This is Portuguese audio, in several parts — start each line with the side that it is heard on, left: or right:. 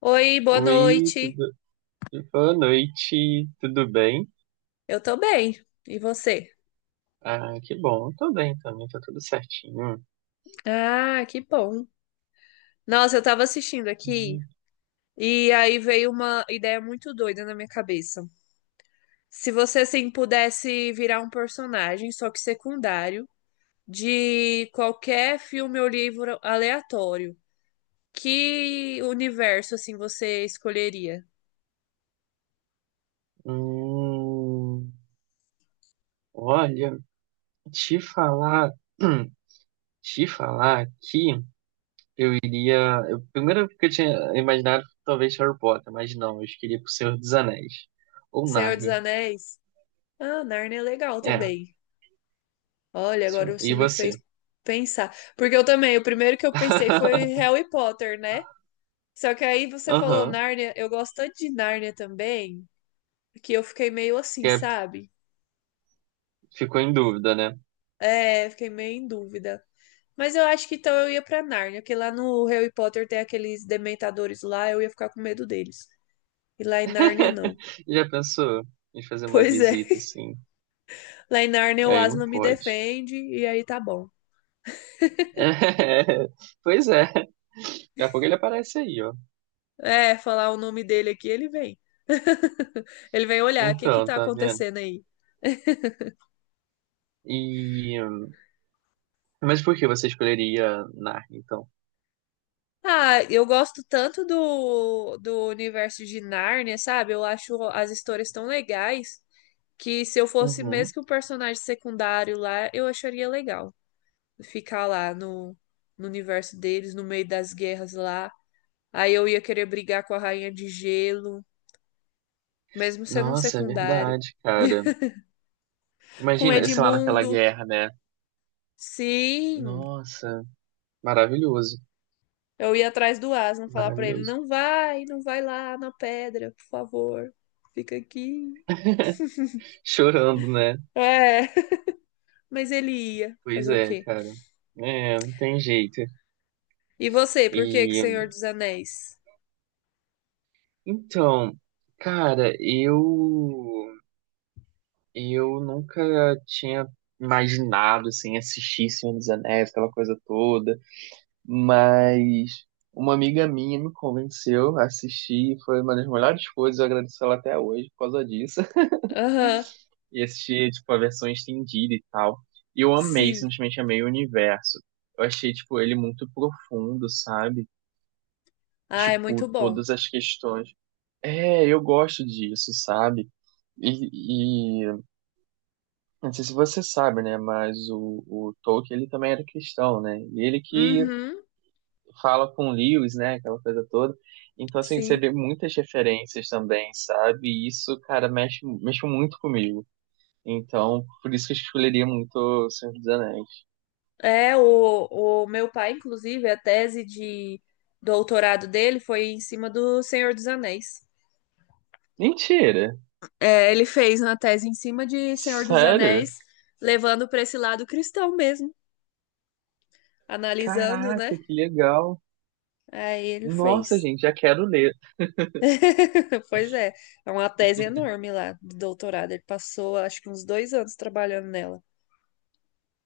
left: Oi, boa
right: Oi,
left: noite.
right: tudo... boa noite, tudo bem?
left: Eu tô bem. E você?
right: Ah, que bom, eu tô bem também, tá tudo certinho.
left: Ah, que bom. Nossa, eu tava assistindo aqui e aí veio uma ideia muito doida na minha cabeça. Se você assim pudesse virar um personagem, só que secundário, de qualquer filme ou livro aleatório, que universo assim você escolheria?
right: Hum, olha, te falar, te falar que eu iria. Eu, primeiro que eu tinha imaginado talvez Harry Potter, mas não, eu escolhi pro Senhor dos Anéis. Ou
left: Senhor dos
right: Narnia.
left: Anéis? Ah, Narnia é legal
right: É,
left: também. Olha,
right: sim,
left: agora você
right: e
left: me
right: você?
left: fez pensar. Porque eu também, o primeiro que eu pensei foi Harry Potter, né? Só que aí você falou
right: Aham,
left: Nárnia, eu gosto tanto de Nárnia também, que eu fiquei meio assim,
right: que é,
left: sabe?
right: ficou em dúvida, né?
left: É, fiquei meio em dúvida. Mas eu acho que então eu ia pra Nárnia, porque lá no Harry Potter tem aqueles dementadores lá, eu ia ficar com medo deles. E lá em Nárnia não.
right: Já pensou em fazer uma
left: Pois é,
right: visita assim?
left: lá em Nárnia o
right: Aí não
left: Aslan me
right: pode.
left: defende e aí tá bom.
right: É, pois é. Daqui a pouco ele aparece aí, ó.
left: É, falar o nome dele aqui, ele vem. Ele vem olhar, o que que
right: Então,
left: tá
right: tá vendo?
left: acontecendo aí?
right: E. hum, Mas por que você escolheria Narnia, então?
left: Ah, eu gosto tanto do universo de Nárnia, sabe? Eu acho as histórias tão legais que se eu fosse mesmo
right: Uhum.
left: que um personagem secundário lá, eu acharia legal ficar lá no universo deles, no meio das guerras lá. Aí eu ia querer brigar com a Rainha de Gelo, mesmo sendo um
right: Nossa, é
left: secundário.
right: verdade, cara.
left: Com
right: Imagina, sei lá, naquela
left: Edmundo.
right: guerra, né?
left: Sim,
right: Nossa, maravilhoso.
left: eu ia atrás do Aslan falar pra ele:
right: Maravilhoso.
left: não vai, não vai lá na pedra, por favor, fica aqui.
right: Chorando, né?
left: É. Mas ele ia
right: Pois
left: fazer o
right: é,
left: quê?
right: cara. É, não tem jeito.
left: E você, por que que
right: E.
left: Senhor
right: hum,
left: dos Anéis?
right: Então, cara, Eu nunca tinha imaginado assim assistir Senhor dos Anéis, aquela coisa toda, mas uma amiga minha me convenceu a assistir, e foi uma das melhores coisas, eu agradeço ela até hoje por causa disso.
left: Aham,
right: E assisti tipo a versão estendida e tal. E eu amei,
left: sim.
right: simplesmente amei o universo. Eu achei tipo ele muito profundo, sabe?
left: Ah, é muito
right: Tipo,
left: bom.
right: todas as questões. É, eu gosto disso, sabe? e Não sei se você sabe, né? Mas o Tolkien, ele também era cristão, né? E ele que
left: Uhum,
right: fala com Lewis, né? Aquela coisa toda. Então, assim, você
left: sim.
right: vê muitas referências também, sabe? E isso, cara, mexe muito comigo. Então, por isso que eu escolheria muito O Senhor dos Anéis.
left: É, o meu pai, inclusive, a tese de doutorado dele foi em cima do Senhor dos Anéis.
right: Mentira!
left: É, ele fez uma tese em cima de Senhor dos
right: Sério?
left: Anéis, levando para esse lado cristão mesmo, analisando,
right: Caraca,
left: né?
right: que legal!
left: Aí ele
right: Nossa,
left: fez.
right: gente, já quero ler.
left: Pois é, é uma tese enorme lá de doutorado. Ele passou, acho que uns dois anos trabalhando nela.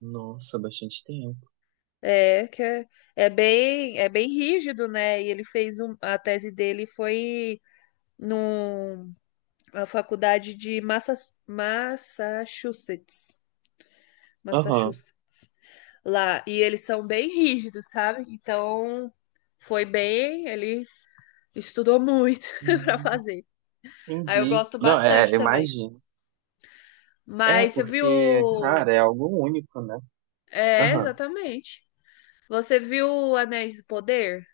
right: Nossa, bastante tempo.
left: É, que é, é bem rígido, né? E ele fez um, a tese dele foi numa faculdade de Massa, Massachusetts,
right: Aham.
left: Massachusetts, lá. E eles são bem rígidos, sabe? Então foi bem, ele estudou muito para
right: Hum,
left: fazer. Aí eu
right: entendi.
left: gosto
right: Não, é,
left: bastante também.
right: imagino. É,
left: Mas você
right: porque,
left: viu
right: cara, é algo único, né?
left: É,
right: Aham.
left: exatamente. Você viu Anéis do Poder?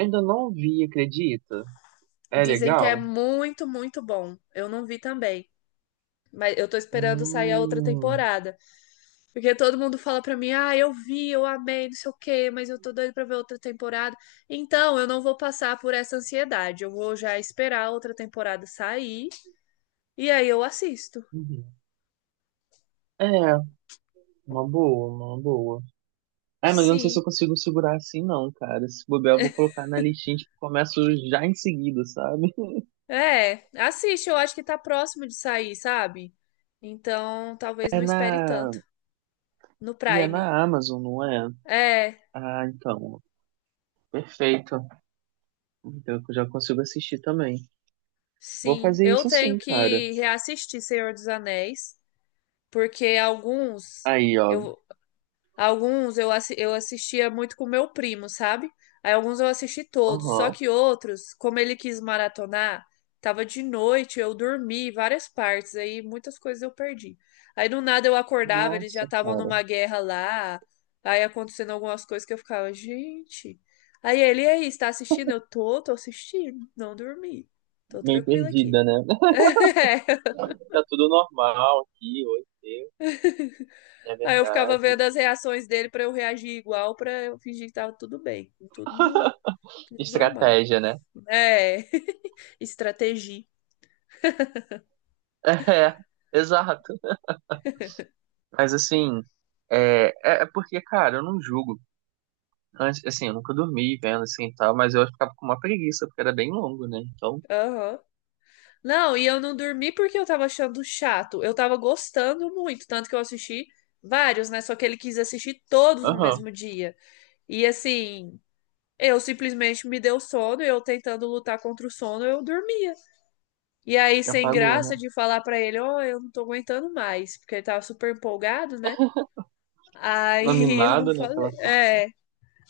right: Ainda não vi, acredita? É
left: Dizem que é
right: legal?
left: muito, muito bom. Eu não vi também. Mas eu tô esperando sair a outra
right: Hum,
left: temporada. Porque todo mundo fala pra mim, ah, eu vi, eu amei, não sei o quê, mas eu tô doido pra ver outra temporada. Então, eu não vou passar por essa ansiedade. Eu vou já esperar a outra temporada sair e aí eu assisto.
right: uhum. É, uma boa, uma boa. É, mas eu não sei se eu
left: Sim.
right: consigo segurar assim, não, cara. Se bobear, eu vou colocar na listinha, tipo, começo já em seguida, sabe?
left: É, assiste, eu acho que tá próximo de sair, sabe? Então, talvez
right: É
left: não
right: na.
left: espere tanto no
right: E é
left: Prime.
right: na Amazon, não é?
left: É.
right: Ah, então. Perfeito. Então eu já consigo assistir também. Vou
left: Sim,
right: fazer
left: eu
right: isso
left: tenho
right: sim, cara.
left: que reassistir Senhor dos Anéis, porque
right: Aí, ó.
left: eu alguns eu assistia muito com meu primo, sabe? Aí alguns eu assisti todos, só
right: Aham.
left: que outros, como ele quis maratonar, tava de noite, eu dormi várias partes, aí muitas coisas eu perdi. Aí do nada eu acordava, eles já
right: Nossa,
left: estavam
right: cara.
left: numa guerra lá, aí acontecendo algumas coisas que eu ficava, gente. Aí ele, e aí, está assistindo? Eu tô, tô assistindo, não dormi. Tô
right: Meio
left: tranquila aqui.
right: perdida, né?
left: É.
right: Tá tudo normal aqui, oi, eu, é
left: Aí eu ficava
right: verdade.
left: vendo as reações dele pra eu reagir igual, pra eu fingir que tava tudo bem, tudo, tudo normal.
right: Estratégia, né?
left: É, estratégia.
right: É, exato. Mas assim, é porque, cara, eu não julgo. Antes, assim, eu nunca dormi vendo assim e tal, mas eu ficava com uma preguiça, porque era bem longo, né? Então,
left: Aham. Não, e eu não dormi porque eu tava achando chato. Eu tava gostando muito, tanto que eu assisti vários, né? Só que ele quis assistir todos no
right: aham,
left: mesmo dia. E assim, eu simplesmente me deu sono, eu tentando lutar contra o sono, eu dormia. E aí,
right: me
left: sem
right: apagou, né?
left: graça de falar pra ele, ó, eu não tô aguentando mais, porque ele tava super empolgado, né? Aí eu não
right: Animado, né?
left: falei.
right: Aquela coisa.
left: É.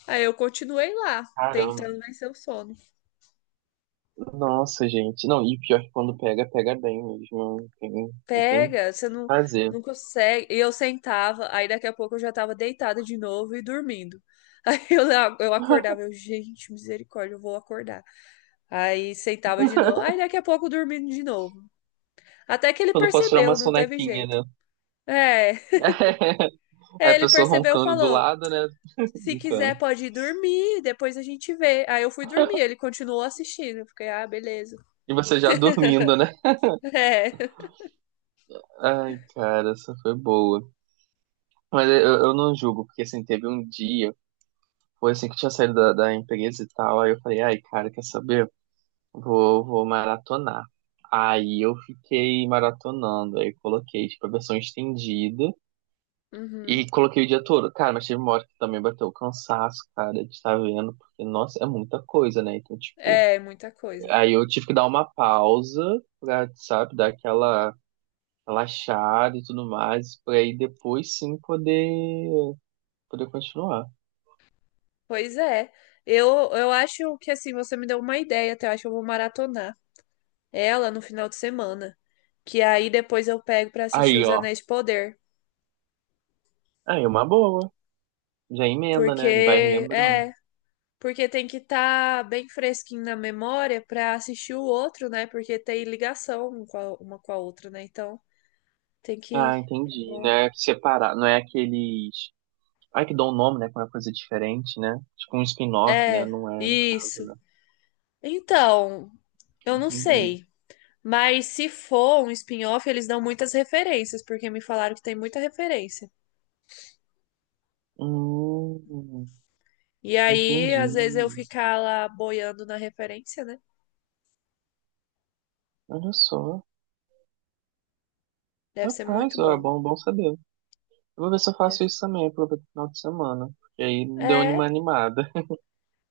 left: Aí eu continuei lá,
right: Caramba.
left: tentando vencer o sono.
right: Nossa, gente. Não, e pior é que quando pega, pega bem mesmo. Não tem o
left: Pega, você
right: que
left: não,
right: fazer.
left: não consegue. E eu sentava, aí daqui a pouco eu já tava deitada de novo e dormindo. Aí eu acordava, eu, gente, misericórdia, eu vou acordar. Aí sentava de novo, aí daqui a pouco dormindo de novo. Até que ele
right: Quando eu posso tirar
left: percebeu,
right: uma
left: não teve
right: sonequinha,
left: jeito.
right: né?
left: É,
right: Aí a
left: ele
right: pessoa
left: percebeu,
right: roncando do
left: falou:
right: lado, né?
left: se quiser
right: Brincando.
left: pode ir dormir, depois a gente vê. Aí eu fui dormir, ele continuou assistindo. Eu fiquei, ah, beleza.
right: E você já dormindo, né?
left: É.
right: Ai, cara, essa foi boa. Mas eu não julgo, porque assim, teve um dia, foi assim que eu tinha saído da empresa e tal, aí eu falei, ai, cara, quer saber? Vou maratonar. Aí eu fiquei maratonando, aí coloquei, tipo, a versão estendida e
left: Uhum.
right: coloquei o dia todo. Cara, mas teve uma hora que também bateu o cansaço, cara, de estar vendo, porque, nossa, é muita coisa, né? Então, tipo,
left: É, muita coisa.
right: aí eu tive que dar uma pausa pra, sabe, dar aquela relaxado e tudo mais, pra aí depois sim poder continuar.
left: Pois é. Eu, eu acho que assim, você me deu uma ideia, até eu acho que eu vou maratonar ela no final de semana. Que aí depois eu pego pra assistir
right: Aí,
left: Os
right: ó.
left: Anéis de Poder.
right: Aí é uma boa. Já emenda, né? Ele vai
left: Porque,
right: relembrando.
left: é, porque tem que estar bem fresquinho na memória pra assistir o outro, né? Porque tem ligação um com a- uma com a outra, né? Então tem que.
right: Ah,
left: É
right: entendi. Não
left: bom.
right: é separar, não é aqueles. Ai, que dão um nome, né? Com uma coisa diferente, né? Tipo um spin-off, né?
left: É,
right: Não é, no caso,
left: isso.
right: né?
left: Então, eu não
right: Entendi.
left: sei. Mas se for um spin-off, eles dão muitas referências, porque me falaram que tem muita referência.
right: Hum,
left: E aí, às vezes, eu
right: entendi.
left: ficar lá boiando na referência, né?
right: Olha só.
left: Deve ser muito
right: Rapaz, ó, é
left: bom.
right: bom saber. Eu vou ver se eu faço isso
left: Deve-
right: também, aproveito o final de semana. Porque aí deu
left: é,
right: uma animada.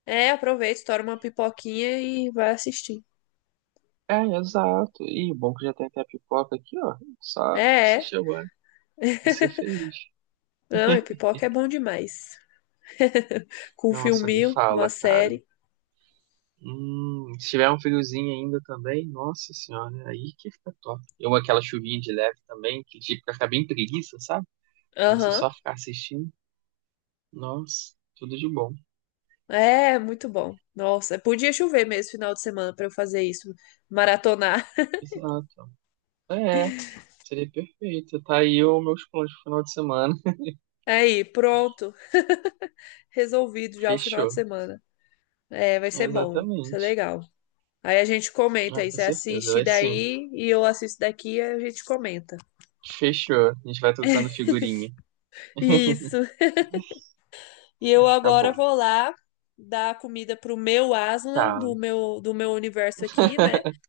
left: é, aproveita, estoura uma pipoquinha e vai assistir.
right: É, exato. E bom que já tem até a pipoca aqui, ó. Só
left: É, é.
right: assistir agora e ser feliz.
left: Não, e pipoca é bom demais. Com um
right: Nossa, nem
left: filminho, uma
right: fala, cara.
left: série.
right: Se tiver um friozinho ainda também, nossa senhora, aí que fica top. Eu aquela chuvinha de leve também, que tipo, ficar bem preguiça, sabe? Pra você
left: Aham.
right: só ficar assistindo. Nossa, tudo de bom.
left: É, muito bom. Nossa, podia chover mesmo final de semana pra eu fazer isso, maratonar.
right: Exato. É, seria perfeito. Tá aí os meus planos pro final de semana.
left: Aí, pronto, resolvido já o final de
right: Fechou.
left: semana. É, vai ser bom, vai ser
right: Exatamente.
left: legal. Aí a gente comenta
right: Ah,
left: aí,
right: com
left: você
right: certeza,
left: assiste
right: vai sim.
left: daí e eu assisto daqui e a gente comenta.
right: Fechou. A gente vai trocando figurinha.
left: Isso. E
right: Vai
left: eu
right: ficar
left: agora
right: bom.
left: vou lá dar comida pro meu aslan
right: Tá.
left: do meu universo aqui, né?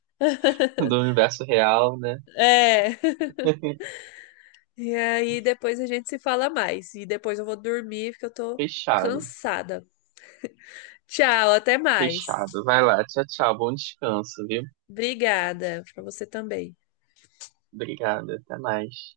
right: Do universo real, né?
left: É. E aí depois a gente se fala mais. E depois eu vou dormir porque eu tô
right: Fechado.
left: cansada. Tchau, até mais.
right: Fechado. Vai lá. Tchau, tchau. Bom descanso, viu?
left: Obrigada. Pra você também.
right: Obrigada. Até mais.